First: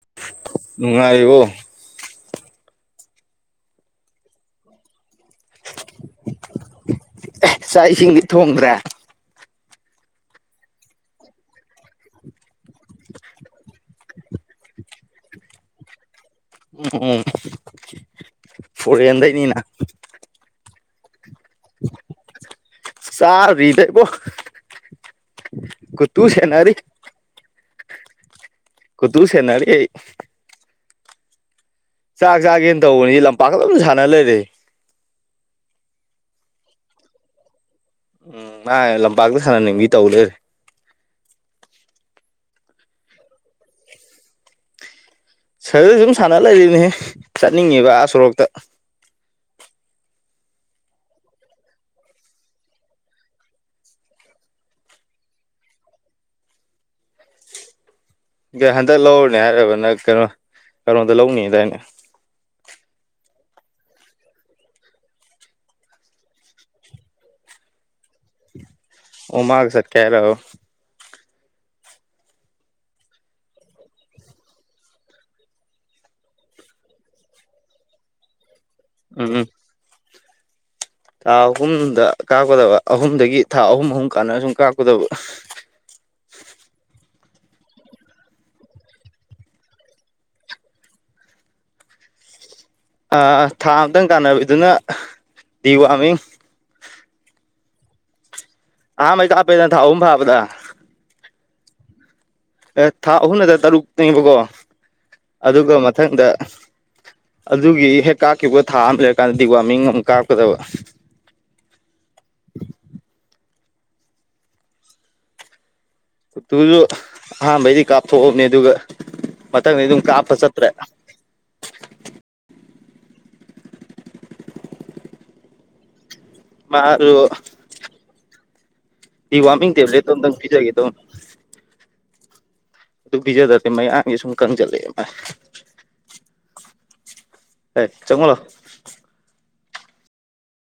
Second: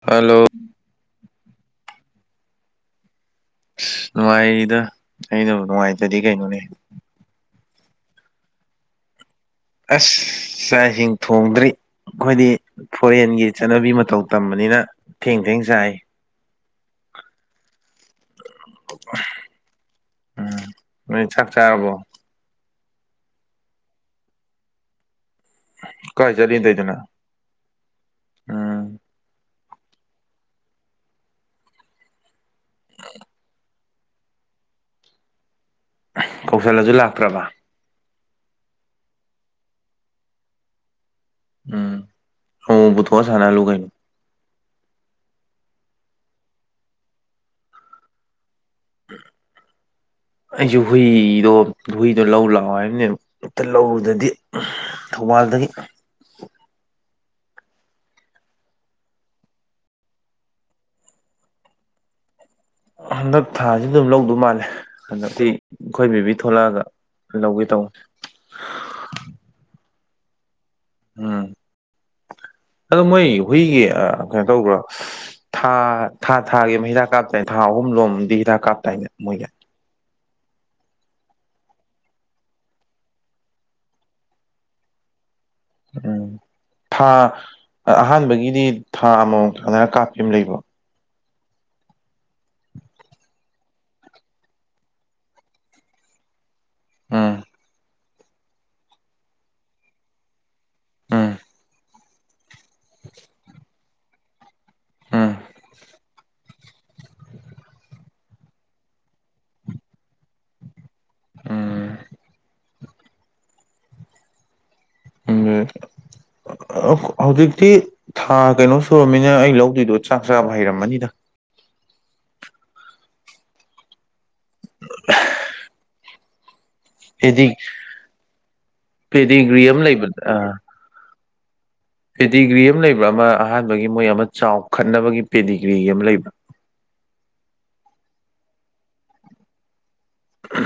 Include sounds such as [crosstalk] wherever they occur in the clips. hello ꯅꯨꯡꯉꯥꯏꯔꯤꯕꯣ ꯅꯨꯡꯉꯥꯏꯔꯤꯗ ꯑꯩꯅꯕꯨ ꯅꯨꯡꯉꯥꯏꯇꯗꯤ ꯀꯩꯅꯣꯅꯦ ꯆꯥꯛ ꯏꯁꯤꯡꯗꯤ ꯊꯣꯡꯗ꯭ꯔꯥ ꯑꯁ ꯆꯥꯛ ꯏꯁꯤꯡ ꯊꯣꯡꯗ꯭ꯔꯤ ꯑꯩꯈꯣꯏꯗꯤ ꯐꯣꯔꯦꯟꯒꯤ ꯆꯠꯅꯕꯤ ꯃꯇꯧ ꯇꯝꯕꯅꯤꯅ ꯊꯦꯡ ꯊꯦꯡ ꯆꯥꯏ ꯎꯝ ꯐꯣꯔꯦꯟꯦꯟꯗꯅꯤꯅ ꯎꯝ ꯅꯣꯏ ꯆꯥꯛ ꯆꯥꯔꯕꯣ ꯁꯔ ꯇꯦ ꯄꯣ ꯀꯥꯏ ꯆꯠꯔꯤꯗꯗꯅ ꯀꯨꯁꯅꯔ ꯆꯥꯛ ꯆꯥꯒꯦꯅ ꯇꯧꯕꯅꯤ ꯂꯝꯄꯥꯛꯇ ꯑꯗꯨꯝ ꯁꯥꯟꯅ ꯂꯩꯔꯦ ꯀꯧꯁꯜꯂꯁꯨ ꯂꯥꯛꯇ꯭ꯔꯕ ꯎꯝ ꯃꯥꯥꯏ ꯂꯝꯄꯥꯛꯇ ꯁꯥꯟꯅꯅꯤꯡꯕꯤ ꯇꯧ ꯂꯩꯔꯦ ꯎꯝ ꯍꯕꯨ ꯊꯑꯁꯥꯟꯅ ꯂꯨꯒꯥꯏꯅ ꯁꯔꯗ ꯁꯨꯝ ꯁꯥꯟꯅ ꯂꯩꯔꯤꯅꯦꯍ ꯆꯠꯅꯤꯡꯉꯦꯕ ꯑꯥ ꯁꯣꯔꯣꯛꯇ [unintelligible] ꯑꯩꯁꯨ ꯍꯨꯏꯗꯣ ꯍꯨꯏꯗꯣ ꯂꯧ ꯂꯥꯛꯑꯣ ꯍꯥꯏꯕꯅꯦ ꯑꯃꯛꯇ ꯂꯧꯔꯗꯗꯤ ꯊꯧꯕꯥꯜꯗꯒꯤ ꯏ ꯍꯟꯗꯛ ꯂꯧꯔꯅꯦ ꯍꯥꯏꯔꯕ ꯅꯪ ꯀꯩꯅꯣ ꯀꯩꯅꯣꯝꯗ ꯂꯧꯅꯤꯗꯥꯏꯅꯦ ꯍꯟꯗꯛ ꯊꯥꯁꯤ ꯑꯗꯨꯝ ꯂꯧꯗꯣꯏ ꯃꯥꯜꯂꯦ ꯍꯟꯗꯛꯇꯤ ꯑꯩꯈꯣꯏ ꯕꯤ ꯊꯣꯛꯂꯛꯑꯒ ꯂꯧꯋꯤ ꯇꯧ ꯎꯃꯒꯁꯠ ꯀꯔꯣ ꯎꯝ ꯑꯣ ꯃꯣꯏ ꯍꯨꯏꯒꯤ ꯀꯩꯅꯣ ꯇꯧꯕ꯭ꯔꯣ ꯊꯥ ꯊꯥ ꯊꯥꯒꯤ ꯑꯃ ꯍꯤꯗꯥꯛ ꯀꯥꯞꯇꯅꯦ ꯊꯥ ꯑꯍꯨꯝꯂꯣꯝꯗꯤ ꯍꯤꯗꯥꯛ ꯀꯥꯞꯇꯥꯏꯅꯦ ꯎꯝ ꯎꯝ ꯃꯣꯏꯒꯤ ꯊꯥ ꯑꯍꯨꯝꯗ ꯀꯥꯞꯀꯗꯕ ꯑꯍꯨꯝꯗꯒꯤ ꯊꯥ ꯑꯍꯨꯝ ꯑꯍꯨꯝ ꯀꯥꯟꯅ ꯁꯨꯝ ꯀꯥꯞꯀꯗꯕ ꯎꯝ ꯊꯥ ꯑꯍꯥꯟꯕꯒꯤꯗꯤ ꯊꯥ ꯑꯃꯃ ꯆꯪꯗꯔ ꯀꯥꯞꯄꯤ ꯑꯃ ꯂꯩꯕꯣ ꯊꯥ ꯑꯃꯝꯇꯪ ꯀꯥꯟꯅꯕꯤꯗꯨꯅ ꯗꯤ ꯋꯥꯔꯃꯤꯡ ꯎꯝ ꯑꯥ ꯃꯥꯏ ꯀꯥꯄꯦꯗꯅ ꯊꯥꯎ ꯐꯥꯕꯗ ꯎꯝ ꯑꯦ ꯊꯥ ꯑꯍꯨꯝꯗ ꯇꯔꯨꯛꯅꯦꯕꯀꯣ ꯎꯝ ꯑꯗꯨꯒ ꯃꯊꯪꯗ ꯑꯗꯨꯒꯤ ꯍꯦꯛ ꯀꯥꯞꯈꯤꯕ ꯊꯥ ꯑꯃ ꯂꯩꯔꯀꯥꯟꯗꯗꯤ ꯋꯥꯔꯃꯤꯡ ꯑꯃꯛ ꯀꯥꯞꯀꯗꯕ ꯎꯝ ꯇꯨꯁꯨ ꯍꯧꯖꯤꯛꯇꯤ ꯑꯍꯥꯟꯕꯩꯗꯤ ꯊꯥ ꯀꯥꯞꯊꯣꯛꯑꯕꯅꯦ ꯑꯗꯨꯒ ꯀꯩꯅꯣ ꯁꯨꯨꯔꯃꯤꯅ ꯑꯩ ꯃꯊꯪꯗꯤ ꯂꯧꯗꯣꯏꯗꯣ ꯑꯗꯨꯝ ꯆꯥꯛ ꯀꯥꯞꯄ ꯆꯥꯕ ꯆꯠꯇ꯭ꯔꯦ ꯍꯩꯔꯝꯃꯅꯤꯗ ꯎ ꯃꯥꯔ ꯄꯦꯗꯤꯒ꯭ꯔꯤ ꯗꯤꯋꯥꯔꯃꯤꯡ ꯑꯃ ꯇꯦꯕ꯭ꯂꯦꯠꯇꯣ ꯂꯩꯕꯗ ꯑ [inaudible] ꯄꯦꯗꯤꯒ꯭ꯔꯤ ꯑꯃ ꯂꯩꯕ꯭ꯔꯥ ꯑꯗꯨ ꯑꯃ ꯄꯤꯖꯗ꯭ꯔꯗꯤ ꯑꯍꯥꯟꯕꯒꯤ ꯃꯣꯏ ꯃꯌꯥꯡꯁꯦ ꯑꯃ ꯁꯨꯝ ꯀꯪꯖꯜꯂꯛꯑꯦ ꯃꯥ ꯆꯥꯎꯈꯠꯅꯕꯒꯤ ꯄꯦꯗꯤꯒ꯭ꯔꯤꯒꯤ ꯑꯃ ꯂꯩꯕ꯭ꯔꯥ ꯍ ꯆꯪꯉꯡꯂꯣ ꯎ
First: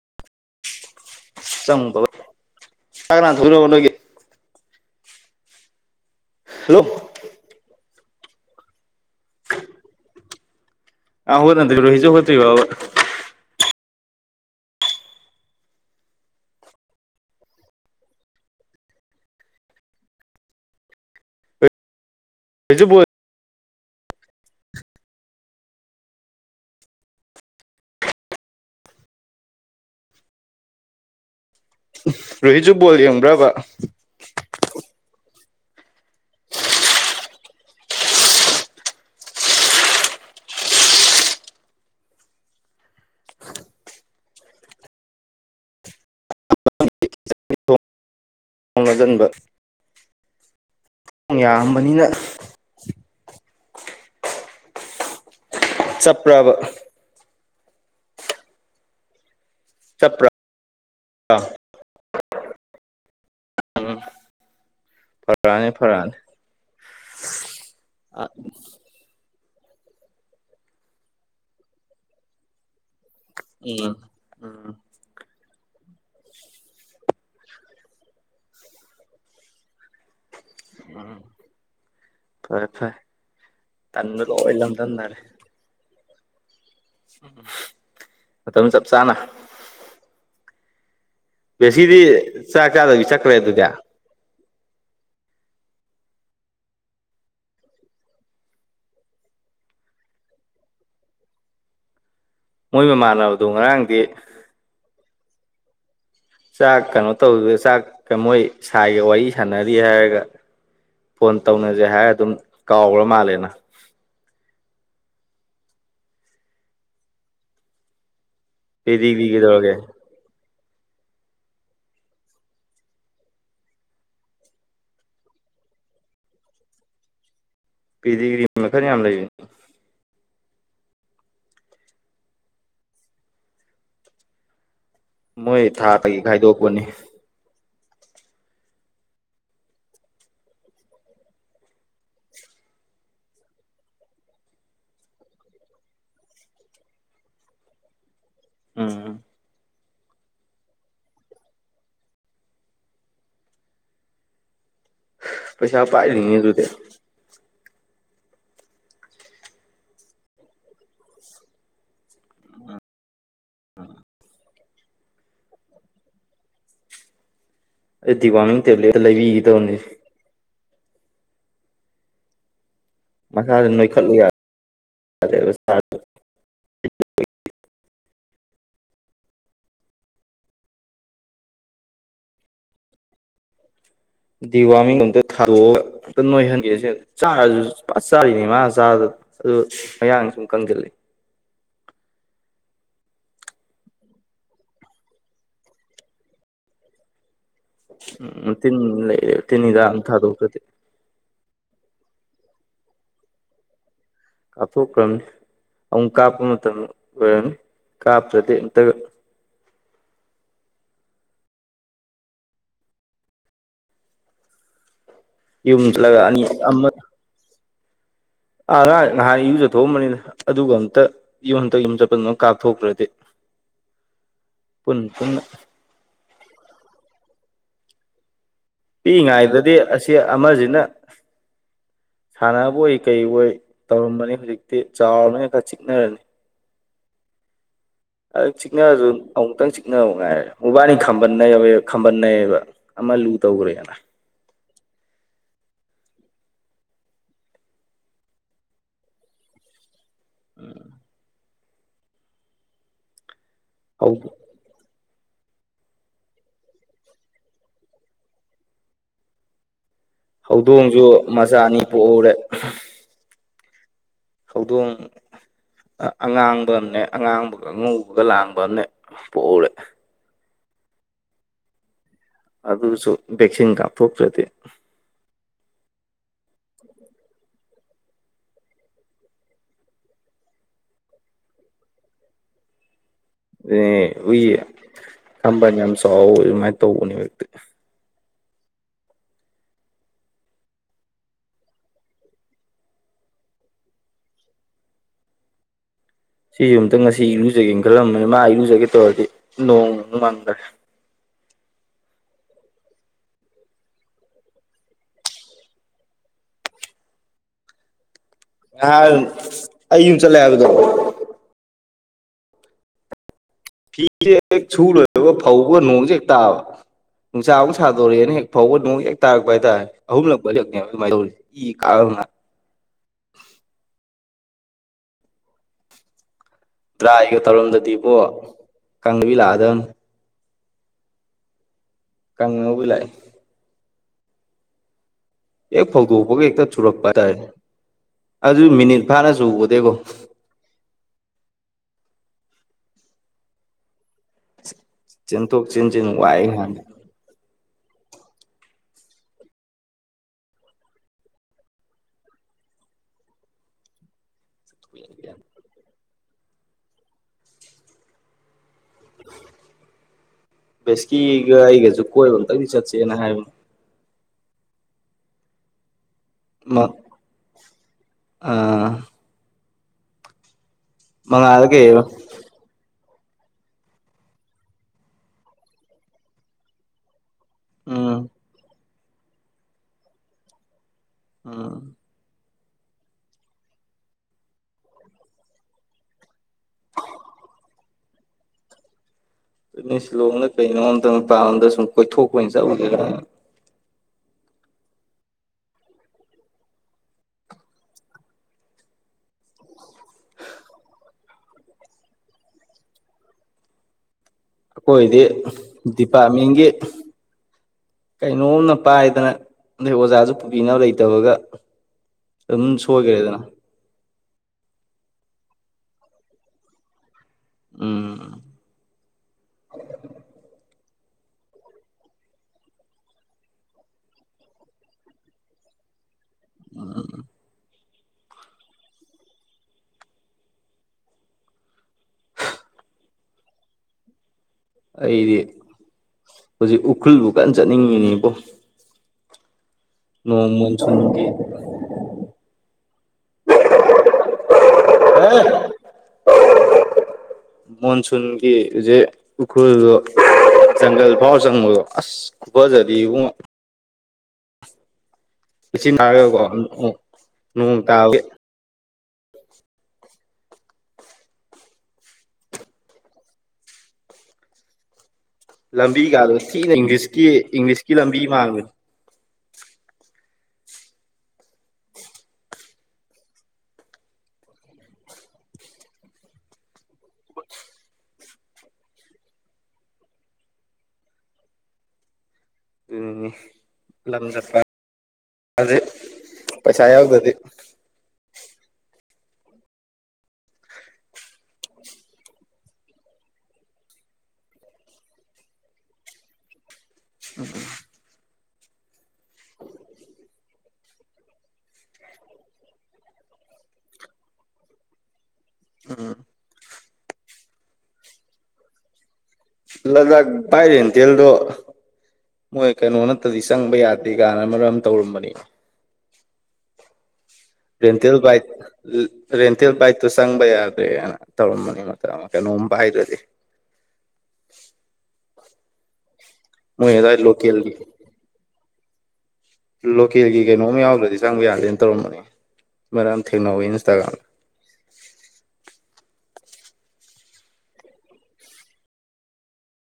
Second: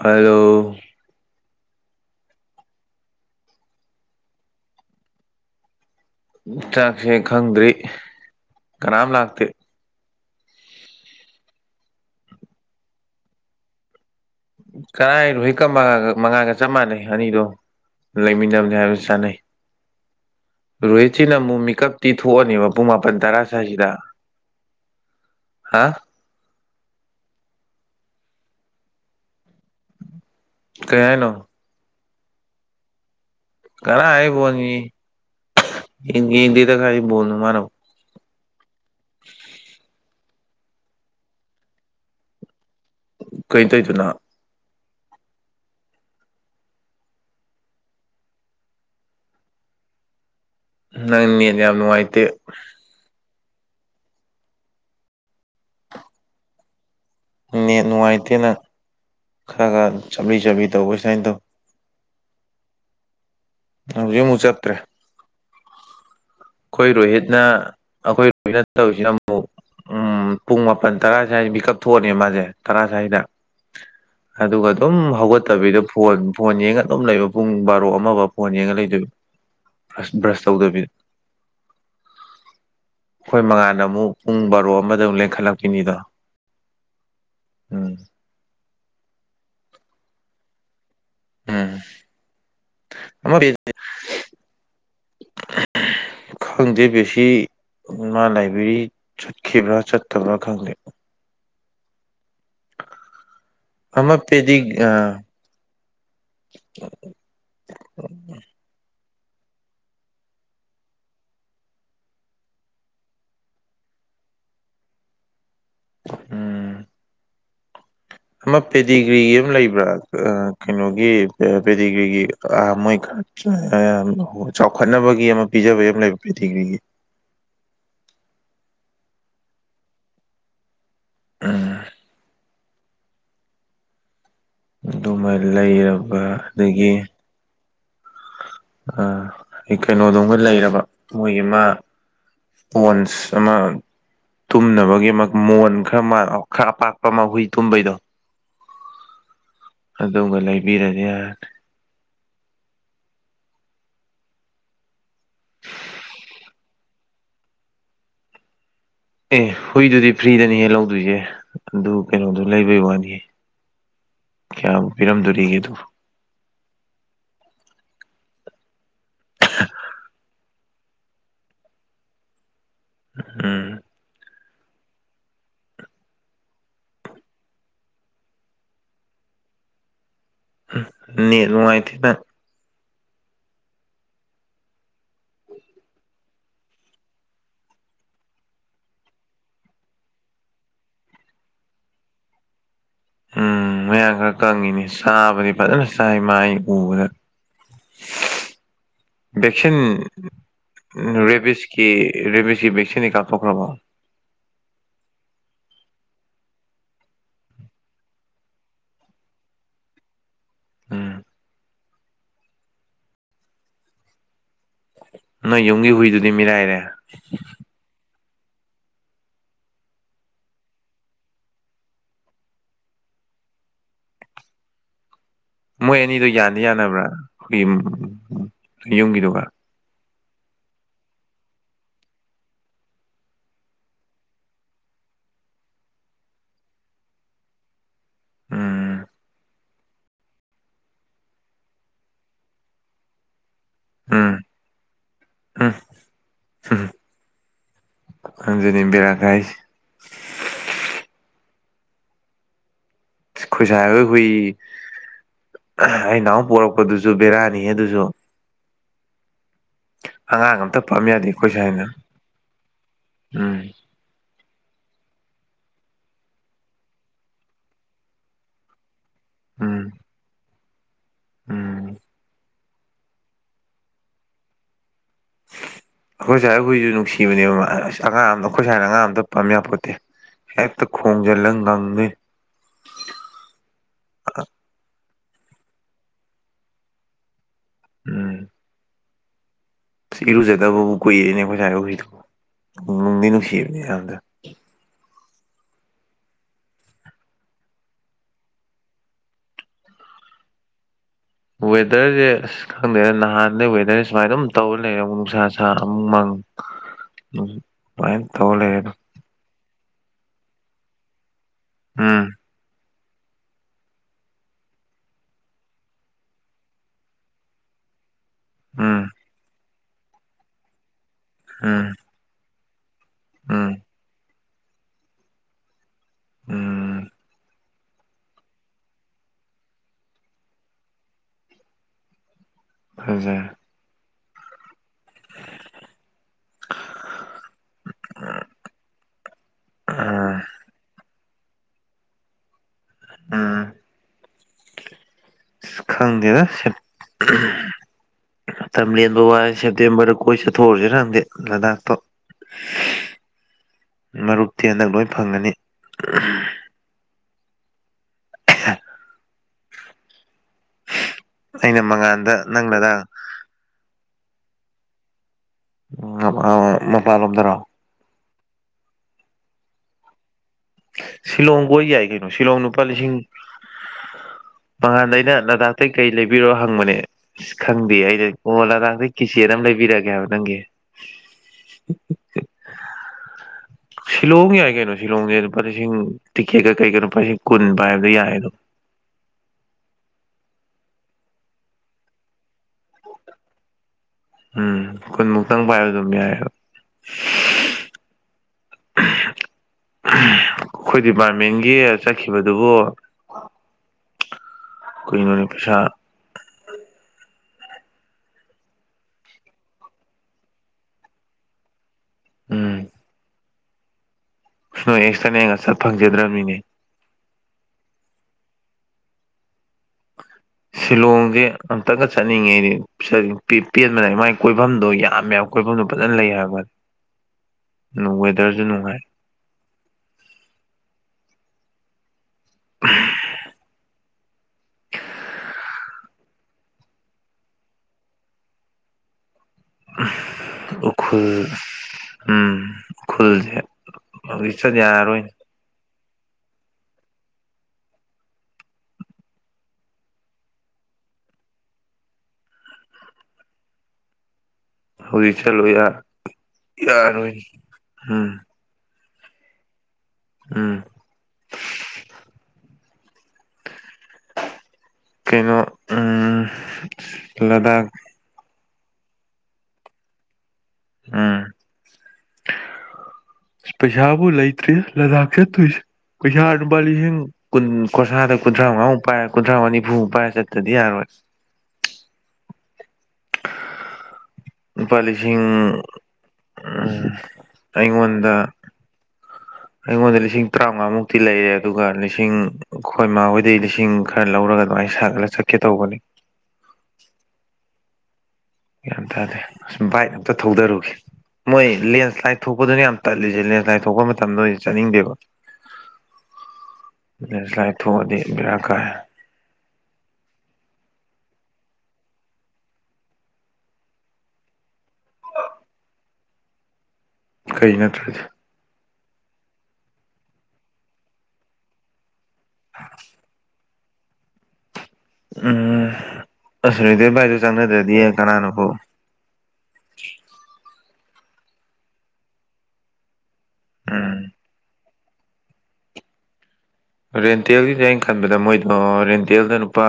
ꯍꯂꯣ ꯆꯪꯃꯨ ꯀꯅꯥ ꯊ ꯍꯜꯂꯣ ꯆꯥꯛꯁꯦ ꯈꯪꯗ꯭ꯔꯤ ꯀꯅꯥꯝ ꯂꯥꯛꯇꯦ ꯑꯥ ꯍ ꯅ꯭ꯔꯣꯍꯤꯁꯨ ꯍꯣꯏ ꯀꯔꯥꯏꯔꯣ ꯍꯛꯀꯒ ꯃꯉꯥꯒ ꯆꯞ ꯃꯥꯟꯅꯩ ꯑꯅꯤꯗꯣ ꯂꯩꯃꯤꯟꯅꯕꯅꯤ ꯍꯥꯏꯕꯅ ꯁꯥꯟꯅꯩ ꯔꯣꯍꯤꯠꯁꯤꯅ ꯑꯃꯨꯛ ꯃꯤꯀꯞ ꯇꯤꯊꯣꯛꯑꯅꯦꯕ ꯔꯣꯍꯤꯠꯁꯨ ꯄꯨꯡ ꯕꯣꯜ ꯃꯥꯄꯟ ꯇꯔꯥ ꯁ꯭ꯋꯥꯏꯁꯤꯗ ꯍꯥ ꯀꯌꯥ ꯅꯣ ꯔꯣꯍꯤꯠꯁꯨ ꯕꯣꯜ ꯌꯦꯡꯕ꯭ꯔꯕ ꯈꯔꯣꯜꯅꯤ ꯍꯗ ꯈꯣ ꯃꯥꯔ ꯀꯩꯅ ꯇꯧꯗꯅ ꯍꯣꯡꯅ ꯆꯟꯕ ꯅꯪꯅꯦ ꯌꯥꯝ ꯌꯥꯝꯕꯅꯤꯅ ꯅꯨꯡꯉꯥꯏꯇꯦ ꯆꯞꯄ꯭ꯔꯕ ꯅꯦ ꯅꯨꯡꯉꯥꯏꯇꯦꯅ ꯈꯔ ꯈꯔ ꯆꯞꯄ꯭ꯔꯥ ꯆꯠꯂꯤ ꯆꯥꯕꯤ ꯇꯧꯕ ꯁꯨꯃꯥꯏꯅ ꯇꯧ [unintelligible] ꯍꯧꯖꯤꯛ ꯑꯃꯨꯛ ꯆꯠꯇ꯭ꯔꯦ ꯐꯔꯥꯅꯤ ꯐꯔꯛꯑꯅꯤ ꯑꯩꯈꯣꯏ ꯔꯣꯍꯤꯠꯅ ꯑꯩꯈꯣꯏ ꯔꯣꯍꯤꯅ ꯇꯧꯔꯤꯁꯤꯅ ꯑꯃꯨꯛ ꯄꯨꯡ ꯃꯥꯄꯜ ꯇꯔꯥ ꯁ꯭ꯋꯥꯏꯗ ꯄꯕꯤꯛ ꯎꯞ ꯊꯣꯛꯑꯅꯦ ꯃꯥꯁꯦ ꯇꯔꯥ ꯁ꯭ꯋꯥꯏꯗ ꯎꯝ ꯑꯗꯨ ꯀ ꯎꯝ ꯑꯗꯨꯝ ꯍꯒ ꯅꯠꯇꯕꯤꯗ ꯐꯣꯟ ꯐꯣꯟ ꯌꯦꯡꯉꯒ ꯑꯗꯨꯝ ꯂꯩꯕ ꯄꯨꯡ ꯕꯥꯔꯣ ꯑꯃꯐꯥꯎ ꯐꯣꯟ ꯌꯦꯡꯉ ꯂꯩꯗꯣꯏꯕ ꯑꯁ ꯕ꯭ꯔꯁ ꯇꯧꯗꯕꯤ ꯎꯝ ꯐꯔꯦ ꯐꯔꯦ ꯑꯈꯣꯏ ꯃꯉꯥꯟꯅ ꯑꯃꯨꯛ ꯇꯟꯗ ꯄꯨꯡ ꯂꯣꯏ ꯕꯔꯣ ꯑꯃꯗ ꯂꯝꯗꯝꯅꯔꯦ ꯑꯃꯨꯛ ꯂꯦꯡꯈꯠꯂꯛꯄꯤꯅꯤꯗꯣ ꯎꯝ ꯃꯇꯝ ꯆꯞ ꯆꯥꯅ ꯎꯝ ꯕꯦꯁꯤꯗꯤ ꯆꯥꯛ ꯆꯥꯗꯕꯤ ꯆꯠꯈ꯭ꯔꯦ ꯑꯃ ꯑꯗꯨꯗꯤ ꯈꯪꯗꯦ ꯕꯦꯁꯤ ꯃꯥ ꯂꯥꯏꯕ꯭ꯔꯦꯔꯤ ꯆꯠꯈꯤꯕ꯭ꯔꯥ ꯆꯠꯇꯕ꯭ꯔꯥ ꯈꯪꯗꯦ ꯃꯣꯏ ꯃꯃꯥꯟꯅꯕꯗꯣ ꯉꯔꯥꯡ ꯑꯃ ꯄꯦꯗꯤꯛ ꯑ ꯆꯥꯛ ꯀꯩꯅꯣ ꯇꯧꯕꯗꯨꯗ ꯆꯥꯛ ꯀ ꯃꯣꯏ ꯁꯥꯏꯒ ꯋꯥꯔꯤ ꯁꯥꯟꯅꯔꯤ ꯍꯥꯏꯔꯒ ꯐꯣꯟ ꯇꯧꯅꯖꯦ ꯍꯥꯏꯔ ꯑꯗꯨꯝ ꯀꯥꯎꯒ꯭ꯔ ꯃꯥꯜꯂꯦꯅ ꯎꯝ ꯑꯃ ꯄꯦꯗꯤꯒ꯭ꯔꯤ ꯄꯦꯗꯤꯒ꯭ꯔꯤꯒꯤ ꯑꯃ ꯀꯩꯗꯧꯔꯒꯦ ꯂꯩꯕ꯭ꯔꯥ ꯑ ꯀꯩꯅꯣꯒꯤ ꯄꯦꯗꯤꯒ꯭ꯔꯤꯒꯤ ꯑ ꯃꯣꯏ ꯈꯔ ꯆꯥ ꯆꯥꯎꯈꯠꯅꯕꯒꯤ ꯑꯃ ꯄꯤꯖꯕꯩ ꯑꯃ ꯂꯩꯕ ꯄꯤꯗꯤꯒ꯭ꯔꯤꯒꯤ ꯄꯤꯗꯤꯒ꯭ꯔꯤ ꯃꯈꯜ ꯌꯥꯝ ꯂꯩꯕꯅꯤ ꯎꯝ ꯑꯗꯨꯃ ꯃꯣꯏ ꯊꯥ ꯊꯥꯒꯤ ꯂꯩꯔꯕ ꯈꯥꯏꯗꯣꯛꯄꯅꯤ ꯑꯗꯒꯤ ꯑ ꯑꯩ ꯀꯩꯅꯣꯗꯣꯝꯒ ꯂꯩꯔꯕ ꯃꯣꯏꯒꯤ ꯑꯃ ꯋꯟꯁ ꯑꯃ ꯇꯨꯝꯅꯕꯒꯤ ꯑꯃ ꯃꯣꯟ ꯈꯔ ꯃꯥꯟ ꯈꯔ ꯑꯄꯥꯛꯄ ꯑꯃ ꯍꯨꯏ ꯇꯨꯝꯕꯩꯗꯣ ꯎꯝ ꯑꯗꯨꯝꯒ ꯂꯩꯕꯤꯔꯗꯤ ꯌꯥꯔꯅꯤ ꯄꯩꯁꯥ ꯄꯥꯏꯔꯤꯅꯦ ꯑꯗꯨꯨꯗꯤ ꯑꯦ ꯍꯨꯏꯗꯨꯗꯤ ꯐ꯭ꯔꯤꯗꯅꯤꯍꯦ ꯂꯧꯗꯣꯏꯖꯦ ꯑꯗꯨ ꯀꯩꯅꯣꯗꯨ ꯂꯩꯕꯩ ꯋꯥꯅꯤꯍꯦ ꯎꯝ ꯀꯌꯥꯕꯨ ꯄꯤꯔꯝꯗꯣꯔꯤꯒꯦ ꯑꯗꯨꯕꯨ ꯑꯩ ꯗꯤꯋꯥꯃꯤꯡ ꯇꯦꯕ꯭ꯂꯦꯠꯇ ꯂꯩꯕꯤꯒꯦ ꯇꯧꯕꯅꯤ ꯎꯝ ꯃꯈꯥꯖꯦ ꯅꯣꯏꯈꯠꯂꯨ ꯌꯥꯗ꯭ꯔꯦꯕ ꯎꯝ ꯅꯦꯠ ꯅꯨꯡꯉꯥꯏꯇꯦ ꯅꯪ ꯗꯤꯋꯥꯃꯤꯡ ꯑꯝꯇ ꯊꯥꯗꯣꯛꯑꯒ ꯑꯝꯇ ꯅꯣꯏꯍꯟꯒꯦ ꯁꯦ ꯆꯥꯔꯁꯨ ꯐꯖ ꯆꯥꯔꯤꯅꯤ ꯃꯥꯅ ꯆꯥꯕꯗ ꯑꯗꯨ ꯃꯌꯥꯡꯖꯤ ꯁꯨꯝ ꯀꯪꯖꯤꯜꯂꯤ ꯎꯝ ꯃꯌꯥꯡ ꯈꯔ ꯀꯪꯉꯤꯅꯦ ꯆꯥꯕꯗꯤ ꯐꯖꯅ ꯆꯥꯏ ꯃꯥ ꯑꯩꯅ ꯎꯕꯗ ꯎꯝ ꯇꯤꯟ ꯂꯩꯔꯦ ꯇꯤꯟ ꯍꯤꯗꯥꯛ ꯑꯝꯇ ꯊꯥꯗꯣꯛꯇꯗꯤ ꯎꯝ ꯔꯦꯕꯤꯁꯀꯤ ꯔꯦꯕꯤꯁꯀꯤ ꯚꯦꯛꯁꯤꯟꯗꯤ ꯀꯥꯞꯊꯣꯛꯈ꯭ꯔꯕꯣ ꯀꯥꯞꯊꯣꯛꯈ꯭ꯔꯝꯅꯤ ꯑꯃꯨꯛ ꯀꯥꯞꯄ ꯃꯇꯝ ꯑꯣꯏꯔꯝꯅꯤ ꯀꯥꯞꯇ꯭ꯔꯗꯤ ꯑꯝꯇꯒ ꯎꯝ ꯅꯣꯏ ꯌꯨꯝ ꯌꯨꯝꯒꯤ ꯆꯠꯂꯒ ꯍꯨꯏꯗꯨꯗꯤ ꯑꯅꯤ ꯃꯤꯔꯥꯏꯔꯦ ꯑꯃꯠ ꯑꯥ ꯉꯥꯠ ꯉꯍꯥꯟ ꯏꯌꯨ ꯖꯊꯣꯛꯑꯝꯕꯅꯤꯅꯦ ꯑꯗꯨꯒ ꯑꯝꯇ ꯌꯨꯝ ꯑꯝꯇ ꯌꯨꯝ ꯆꯠꯄꯅ ꯀꯥꯞꯊꯣꯛꯇ꯭ꯔꯗꯤ ꯄꯨꯟ ꯄꯨꯟꯅ ꯃꯣꯏ ꯑꯅꯤꯗꯣ ꯌꯥꯟꯗꯤ ꯌꯥꯅꯕ꯭ꯔꯥ ꯑꯩꯈꯣꯏꯒꯤ ꯌꯨꯝꯒꯤꯗꯨꯒ ꯄꯤꯛꯏꯉꯥꯏꯗꯗꯤ ꯑꯁꯤ ꯑꯃꯖꯤꯅ ꯁꯥꯟꯅꯕꯣꯏ ꯀꯩꯑꯣꯏ ꯇꯧꯔꯝꯕꯅꯤ ꯍꯧꯖꯤꯛꯇꯤ ꯆꯥꯎꯔꯕꯅꯤꯅ ꯈꯔ ꯆꯤꯛꯅꯔꯅꯤ ꯑꯗꯨ ꯎꯝ ꯆꯤꯛꯅꯔꯖꯨ ꯑꯃꯨꯛꯇꯪ ꯆꯤꯛ ꯅꯧ ꯉꯥꯏꯔꯦ ꯎꯕꯥꯏꯅꯤ ꯈꯝꯕꯟꯅꯩꯕ ꯈꯝꯕꯟꯅꯩꯌꯦꯕ ꯑꯃ ꯂꯨ ꯇꯧꯒ꯭ꯔꯦꯅ ꯎꯝ ꯎꯝ ꯑꯗꯨꯅꯤ ꯕꯦꯔꯥ ꯀꯥꯏꯁꯦ ꯎꯝ ꯈꯣꯏꯁꯥꯏ ꯍꯣꯏ ꯍꯨꯏ ꯑꯩ ꯅꯍꯥꯟꯃꯨꯛ ꯄꯣꯔꯛꯄꯗꯨꯖꯨ ꯕꯦꯔꯥꯅꯤꯍꯦ ꯑꯗꯨꯖꯨ ꯑꯉꯥꯡ ꯑꯝꯇ ꯍꯧꯗꯣꯡꯖꯨ ꯄꯝ ꯌꯥꯗꯦ ꯑꯩꯈꯣꯏ ꯃꯆꯥ ꯑꯅꯤ ꯁꯥꯏꯅ ꯄꯣꯛꯍꯧꯔꯦ ꯎꯝ ꯍꯧꯗꯣꯡ ꯑꯉꯥꯡꯕ ꯑ ꯑꯃꯅꯦ ꯑꯉꯥꯡꯕꯒ ꯑꯉꯧꯕꯒ ꯂꯥꯡꯕ ꯑꯃꯅꯦ ꯄꯣꯛꯍꯧꯔꯦ ꯎꯝ ꯎꯝ ꯑꯗꯨꯁꯨ ꯚꯦꯛꯁꯤꯟ ꯀꯥꯞꯊꯣꯛꯈ꯭ꯔꯗꯤ ꯑꯩꯈꯣꯏ ꯁꯥꯥꯏ ꯑꯩꯈꯣꯏꯁꯨ ꯅꯨꯡꯁꯤꯕꯅꯦꯕ ꯃꯥ ꯑꯁ ꯑꯉꯥꯡ ꯑ ꯑꯃꯗ ꯑꯩꯈꯣꯏ ꯁꯥꯏꯅ ꯑꯉꯥꯡ ꯑꯝꯇ ꯄꯥꯝꯃꯤꯕ ꯄꯣꯠꯇꯦ ꯍꯦꯛꯇ ꯈꯣꯡꯖꯤꯜꯂꯒ ꯉꯪꯗꯣꯏ ꯑꯦ ꯎꯏ ꯈꯝꯕꯜ ꯌꯥꯝ ꯆꯥꯎꯋ ꯑꯗꯨꯃꯥꯏꯅ ꯇꯧꯕꯅꯦ ꯍꯧꯛꯇ ꯎꯝ ꯏꯔꯨꯖꯗꯕꯕꯨ ꯀꯨꯏꯔꯦꯅꯦ ꯑꯩꯈꯣꯏ ꯁꯥꯏꯔꯨꯁꯤꯗꯨꯕꯨ ꯅꯨꯡꯗꯤ ꯅꯨꯡꯁꯤꯕꯅꯦ ꯑꯍꯗ ꯁꯤꯁ ꯑꯨꯛꯇ ꯉꯁꯤ ꯏꯔꯨꯖꯒꯦꯅ ꯈꯜꯂꯝꯕꯅꯤ ꯃꯥ ꯏꯔꯨꯖꯒꯦ ꯇꯧꯔꯗꯤ ꯅꯣꯡ ꯅꯨꯡ ꯉꯥꯡꯗ꯭ꯔꯦ ꯋꯦꯗꯔꯁꯦ ꯑꯁ ꯈꯪꯗꯦꯗ ꯅꯍꯥꯟꯗꯩ ꯋꯦꯗꯔꯁꯦ ꯁꯨꯃꯥꯏꯅ ꯑꯗꯨꯝ ꯇꯧꯔ ꯂꯩꯔꯦꯨ ꯅꯨꯡꯁꯥ ꯁꯥꯥ ꯑꯃꯨꯃꯪ ꯎꯝ ꯄꯥꯏꯟ ꯇꯣꯂꯦ ꯑ ꯑꯌꯨꯨꯝ ꯆꯂꯕꯗ ꯎꯝ ꯐꯤꯁꯦ ꯍꯦꯛ ꯁꯨꯨꯔꯣꯏꯒ ꯐꯧꯕ ꯅꯣꯡꯁꯦ ꯍꯦꯛ ꯇꯥꯕ ꯅꯨꯡꯁꯥ ꯑꯃꯨꯛ ꯁꯥꯗꯣꯔꯛꯦꯅ ꯍꯦꯛ ꯍꯦꯛ ꯐꯥꯎꯕ ꯅꯣꯡ ꯎꯝ ꯍꯦꯛ ꯇꯥꯔꯛꯄ ꯍꯥꯏꯇꯥꯔꯦ ꯑꯍꯨꯝꯂꯛꯄꯦꯛꯅꯦꯕ ꯑꯗꯨꯃꯥꯏꯅ ꯇꯧꯔꯤ ꯏ ꯀꯥ ꯎꯝ ꯎꯝ ꯎꯝ ꯗ꯭ꯔꯥꯏꯒ ꯇꯧꯔꯝꯗꯗꯤꯕꯣ ꯀꯥꯡꯪꯗꯕꯤ ꯂꯥꯛꯑꯗꯕꯅꯤ ꯀꯪꯉ ꯑꯖꯥ ꯍꯦꯛ ꯐꯧꯗꯣꯛꯄꯒ ꯍꯦꯛꯇ ꯊꯨꯔꯛꯄ ꯍꯥꯏꯇꯥꯔꯦ ꯑꯗꯨ ꯃꯤꯅꯤꯠ ꯐꯥꯅ ꯆꯨꯒꯗꯦꯀꯣ ꯑꯥ ꯎꯝ [inaudible] ꯁ ꯆꯦꯟꯁꯤꯟ ꯈꯪꯗꯦ ꯋꯥꯏ ꯉꯍꯥꯟ ꯁꯠ ꯃꯇꯝ ꯂꯦꯟꯕ ꯋꯥ ꯁꯦꯞꯇꯦꯝꯕꯔꯗ ꯀꯣꯏ ꯆꯠꯊꯣꯛꯎꯁꯤꯅꯪꯗꯤ ꯂꯥꯗꯥꯛꯇꯣ [inaudible] ꯃꯔꯨꯞꯇꯤ ꯍꯟꯗꯛ ꯂꯣꯏ ꯐꯪꯒꯅꯤ [unintelligible] ꯕꯦꯁꯀꯤꯒ ꯑꯩꯅ ꯑꯩꯒꯁꯨ ꯃꯉꯥꯟꯗ ꯀꯣꯏꯕ ꯑ ꯅꯪ ꯑꯃꯨꯇꯪꯗꯤ ꯂꯗꯥꯛ ꯆꯠꯁꯦꯅ ꯍꯥꯏꯕꯅꯦ ꯎ ꯃꯄꯥꯟ ꯂꯣꯝꯗꯔꯣꯑꯣ ꯑꯥ ꯁꯤꯂꯣꯡ ꯃꯉꯥꯜꯗ ꯀꯣꯏ ꯀꯩꯕ ꯌꯥꯏ ꯀꯩꯅꯣ ꯁꯤꯂꯣꯡ ꯂꯨꯄꯥ ꯂꯤꯁꯤꯡ ꯃꯍꯥꯟꯗ ꯑꯩꯅ ꯂꯥꯗꯥꯛꯇꯩꯒꯤ ꯀꯩ ꯂꯩꯕꯤꯔꯣ ꯍꯪꯕꯅꯦ ꯑꯁ ꯈꯪꯗꯦ ꯑꯩꯗꯤ ꯎꯝ ꯑꯣ ꯂꯥꯗꯥꯛꯗꯩ ꯀꯤꯆꯦꯠ ꯑꯃ ꯂꯩꯕꯤꯔꯛꯒꯦ ꯍꯥꯏꯕ ꯅꯪꯒꯤ ꯎꯝ ꯁꯤꯂꯣꯡ ꯌꯥꯏ ꯀꯩꯅꯣ ꯁꯤꯂꯣꯡꯁꯦ ꯂꯨꯄꯥ ꯂꯤꯁꯤꯡ ꯇꯤꯛꯀꯦꯠꯀ ꯀꯩꯒ ꯂꯨꯄꯥ ꯂꯤꯁꯤꯡ ꯀꯨꯟꯕ ꯍꯥꯏꯕꯗ ꯌꯥꯏ ꯑꯗꯣ ꯃꯤ ꯁꯤꯂꯣꯡꯗ ꯀꯩꯅꯣꯝꯇꯪ ꯃꯄ ꯑꯃꯝꯗ ꯁꯨꯝ ꯀꯣꯏꯊꯣꯛꯄ ꯑꯣꯏꯅ ꯆꯠꯂꯨꯗꯦ ꯀꯅ ꯎꯝ ꯀꯨꯟꯃꯨꯛꯇꯪ ꯄꯥꯏꯕ ꯑꯗꯨꯝ ꯌꯥꯏꯕ ꯑ ꯑꯩꯈꯣꯏ ꯗꯤꯄꯥꯔꯠꯃꯦꯟꯒꯤ ꯆꯠꯈꯤꯕꯗꯨꯕꯨ ꯑꯩꯈꯣꯏꯗꯤ ꯀꯩꯅꯣꯅꯦ ꯄꯩꯁꯥ ꯗꯤꯄꯥꯔꯠꯃꯦꯟꯒꯤ ꯀꯩꯅꯣꯝꯅ ꯄꯥꯏꯗꯅ ꯑꯗꯩ ꯑꯣꯖꯥꯁꯨ ꯄꯨꯕꯤꯅꯕ ꯂꯩꯇꯕꯒ ꯎꯝ ꯆꯁꯨ ꯍꯒꯔꯦꯗꯅ ꯅꯣꯏ ꯑꯦꯛꯁꯇ꯭ꯔꯥꯅꯦꯒ ꯆꯠ ꯐꯪꯖꯗ꯭ꯔꯕꯅꯤꯅꯦ ꯎꯝ ꯁꯤꯂꯣꯡꯁꯦ ꯑꯝꯇꯒ ꯆꯠꯅꯤꯡꯉꯩꯗꯤ ꯄꯦꯟꯕꯅꯏ ꯃꯒꯤ ꯀꯣꯏꯐꯝꯗꯣ ꯌꯥꯝꯃꯦ ꯑꯩꯈꯣꯏꯐꯝꯗ ꯐꯖꯅ ꯂꯩ ꯍꯥꯏꯕꯅꯤ ꯑꯗꯨ ꯋꯦꯗꯔꯁꯨ ꯅꯨꯡꯉꯥꯏ ꯑꯩꯗꯤ ꯍꯧꯖꯤꯛ ꯎꯈ꯭ꯔꯨꯜꯕꯨ ꯀꯟꯅ ꯆꯠꯅꯤꯡꯉꯤꯅꯦꯕꯣ ꯃꯣꯟꯁꯨꯟꯒꯤ ꯎꯈꯨꯜ ꯎꯝ ꯈꯨꯜꯁꯦ ꯍꯧꯖꯤ ꯌꯥꯔꯣꯏꯅꯦ ꯃꯟꯁꯨꯟꯒꯤ ꯍꯧꯖꯤꯛ ꯎꯈ꯭ꯔꯨꯜꯗꯣ ꯪꯒꯜ ꯐꯥꯎ ꯆꯪꯉꯣ ꯑꯁꯕꯖꯗꯤꯨꯡꯉ ꯍꯖꯤ ꯆꯂꯣ ꯄꯅꯥꯦ ꯀꯣꯅꯨꯡ ꯇ ꯎꯝ ꯎꯝ ꯀꯩꯅꯣ ꯂꯝꯕꯤꯒꯗꯣ ꯊꯤꯅ ꯏꯪꯂꯤꯁꯀꯤ ꯂꯗꯥꯛ ꯏꯪꯂꯤꯁꯀꯤ ꯂꯝꯕꯤ ꯃꯥꯡꯕꯅꯤ ꯑꯥ ꯑ ꯄꯩꯁꯥꯕꯨ ꯂꯩꯇ꯭ꯔꯤ ꯂꯗꯥꯛ ꯆꯠꯇꯣꯏꯁꯦ ꯄꯩꯁꯥ ꯂꯨꯄꯥ ꯂꯤꯁꯤꯡ ꯀꯨꯟ ꯀꯨꯟꯊꯥꯗ ꯀꯨꯟꯊ꯭ꯔꯥ ꯃꯉꯥꯃꯨꯛꯥꯏꯔꯦ ꯀꯨꯟꯊꯥ ꯃ ꯅꯤꯐꯨꯃꯨꯛ ꯄꯥꯏꯔꯦ ꯆꯠꯇꯗꯤ ꯌꯥꯔꯣꯏ ꯎ ꯂꯝ ꯆꯠꯄ ꯂꯨꯄꯥ ꯂꯤꯁꯤꯡ ꯄꯩꯁꯥ ꯌꯥꯎꯗꯗꯤ ꯑꯩꯉꯣꯟꯗ ꯎꯝ ꯑꯩꯉꯣꯟꯗ ꯂꯤꯁꯤꯡ ꯇꯔꯥꯃꯉꯥꯃꯨꯛꯇꯤ ꯂꯩꯔꯦ ꯑꯗꯨꯒ ꯂꯤꯁꯤꯡ ꯈꯣꯏꯃꯥ ꯍꯣꯏꯗꯩ ꯂꯤꯁꯤꯡ ꯈꯔ ꯂꯧꯔꯒ ꯑꯗꯨꯃꯥꯏ ꯁꯥꯒꯠꯂ ꯆꯠꯀꯦ ꯇꯧꯕꯅꯤ ꯑꯣ [unintelligible] ꯒ꯭ꯌꯥꯟ ꯇꯥꯗꯦ ꯁꯨꯝ ꯕꯥꯏꯛ ꯑꯝꯇ ꯊꯧꯗꯔꯨꯒꯦ ꯃꯣꯏ ꯂꯦꯟꯁ꯭ꯂꯥꯏꯠ ꯊꯣꯛꯄꯗꯨꯅꯦ ꯌꯥꯝ ꯇꯜꯂꯖꯁꯦ ꯂꯦꯟꯁ꯭ꯂꯥꯏꯠ ꯊꯣꯛꯄ ꯃꯇꯝꯗ ꯑꯣꯏꯔꯗꯤ ꯆꯠꯅꯤꯡꯗꯦꯕ [unintelligible] ꯂꯦꯟꯁ꯭ꯂꯥꯏꯠ ꯊꯣꯛꯑꯗꯤ ꯕꯤꯔꯥ ꯀꯥꯏ ꯂꯗꯥꯛ ꯕꯥꯏ ꯔꯦꯟꯇꯦꯜꯗꯣ ꯃꯣꯏ ꯀꯩꯅꯣ ꯅꯠꯇꯗꯤ ꯆꯪꯕ ꯌꯥꯗꯦꯒꯥꯏꯅ ꯃꯔꯛ ꯑꯃꯥ ꯇꯧꯔꯝꯕꯅꯤ ꯀꯩ ꯔꯦꯟꯇꯦꯜ ꯅꯠꯇ꯭ꯔꯗꯤ ꯕꯥꯏꯛ ꯔꯦꯟꯇꯦꯜ ꯕꯥꯏꯛꯇꯣ ꯆꯪꯕ ꯌꯥꯗ꯭ꯔꯦꯅ ꯇꯧꯔꯝꯕꯅꯤ ꯃꯛ ꯑꯃꯥ ꯀꯩꯅꯣꯝ [unintelligible] ꯗ꯭ꯔꯗꯤ ꯎꯝ ꯑ ꯃꯣꯏ ꯑꯗꯨꯋꯥꯏ [unintelligible] ꯂꯣꯀꯦꯜꯒꯤ ꯆꯪꯅꯗ꯭ꯔꯗꯤ ꯀꯅꯥꯅꯕꯨ ꯂꯣꯀꯦꯜꯒꯤ ꯀꯩꯅꯣꯝ ꯌꯥꯎꯗ꯭ꯔꯗꯤ ꯆꯪꯕ ꯌꯥꯗꯦꯅ ꯇꯧꯔꯝꯕꯅꯦ ꯉꯔꯥꯡ ꯊꯦꯡꯅꯍꯧꯋꯦ [unintelligible] ꯎꯝ ꯔꯦꯟꯇꯦꯜꯒꯤꯗꯤ ꯑꯩ ꯈꯟꯕꯗ ꯃꯣꯏꯗꯣ ꯔꯦꯟꯇꯦꯜꯗ ꯅꯨꯄꯥ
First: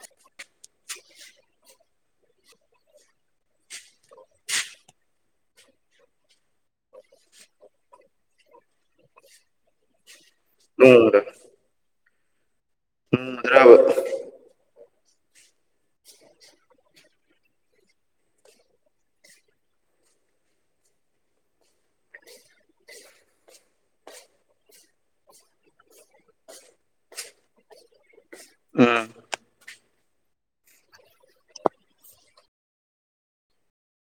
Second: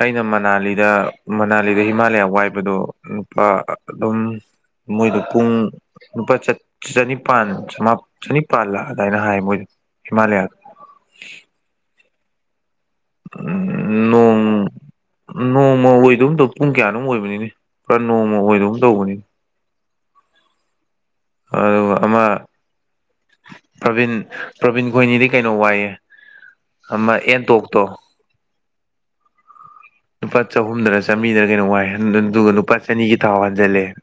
ꯑꯩꯅ ꯃꯅꯥꯂꯤꯗ ꯃꯅꯥꯂꯤꯗ ꯍꯤꯃꯥꯂꯌꯥ ꯋꯥꯏꯕꯗꯣ ꯅꯨꯄꯥ ꯑꯗꯨꯝ ꯃꯣꯏꯗꯣ ꯄꯨꯡ ꯂꯨꯄꯥ ꯆ ꯆꯅꯤꯄꯥꯟ ꯆꯃꯥ ꯆꯅꯤꯄꯥꯜ ꯑꯗꯥꯥꯏꯅ ꯍꯥꯏ ꯃꯣꯏꯗ ꯍꯤꯃꯥꯂꯌꯥꯗꯣ [unintelligible] [inaudible] ꯅꯣꯡꯃꯗꯔꯕ [unintelligible] ꯎꯝ ꯅꯣꯡ ꯅꯣꯡꯃ ꯑꯣꯏꯗꯧ ꯇꯧ ꯄꯨꯡ ꯀꯌꯥꯅꯣꯝ ꯑꯣꯏꯕꯅꯤꯅꯦ ꯈꯔ ꯅꯣꯡꯃ ꯑꯣꯏꯗꯒꯨꯝ ꯇꯧꯕꯅꯤ ꯑꯗꯨꯒ ꯑꯃꯥ ꯄ꯭ꯔꯕꯤꯟ ꯄ꯭ꯔꯕꯤꯟ ꯈꯣꯏꯅꯤꯗꯤ ꯀꯩꯅꯣ ꯋꯥꯏꯌꯦ ꯑꯃꯥ ꯑꯦꯟꯇꯣꯛꯇꯣ ꯎꯝ ꯂꯨꯄꯥ ꯆꯍꯨꯝꯗꯅ ꯆꯥꯝꯔꯤꯗꯅ ꯀꯩꯅꯣ ꯋꯥꯏ ꯍꯟ ꯍꯟ ꯗꯨꯒ ꯂꯨꯄꯥ ꯆꯅꯤꯒꯤ ꯊꯥꯎ ꯍꯥꯟꯖꯜꯂꯦ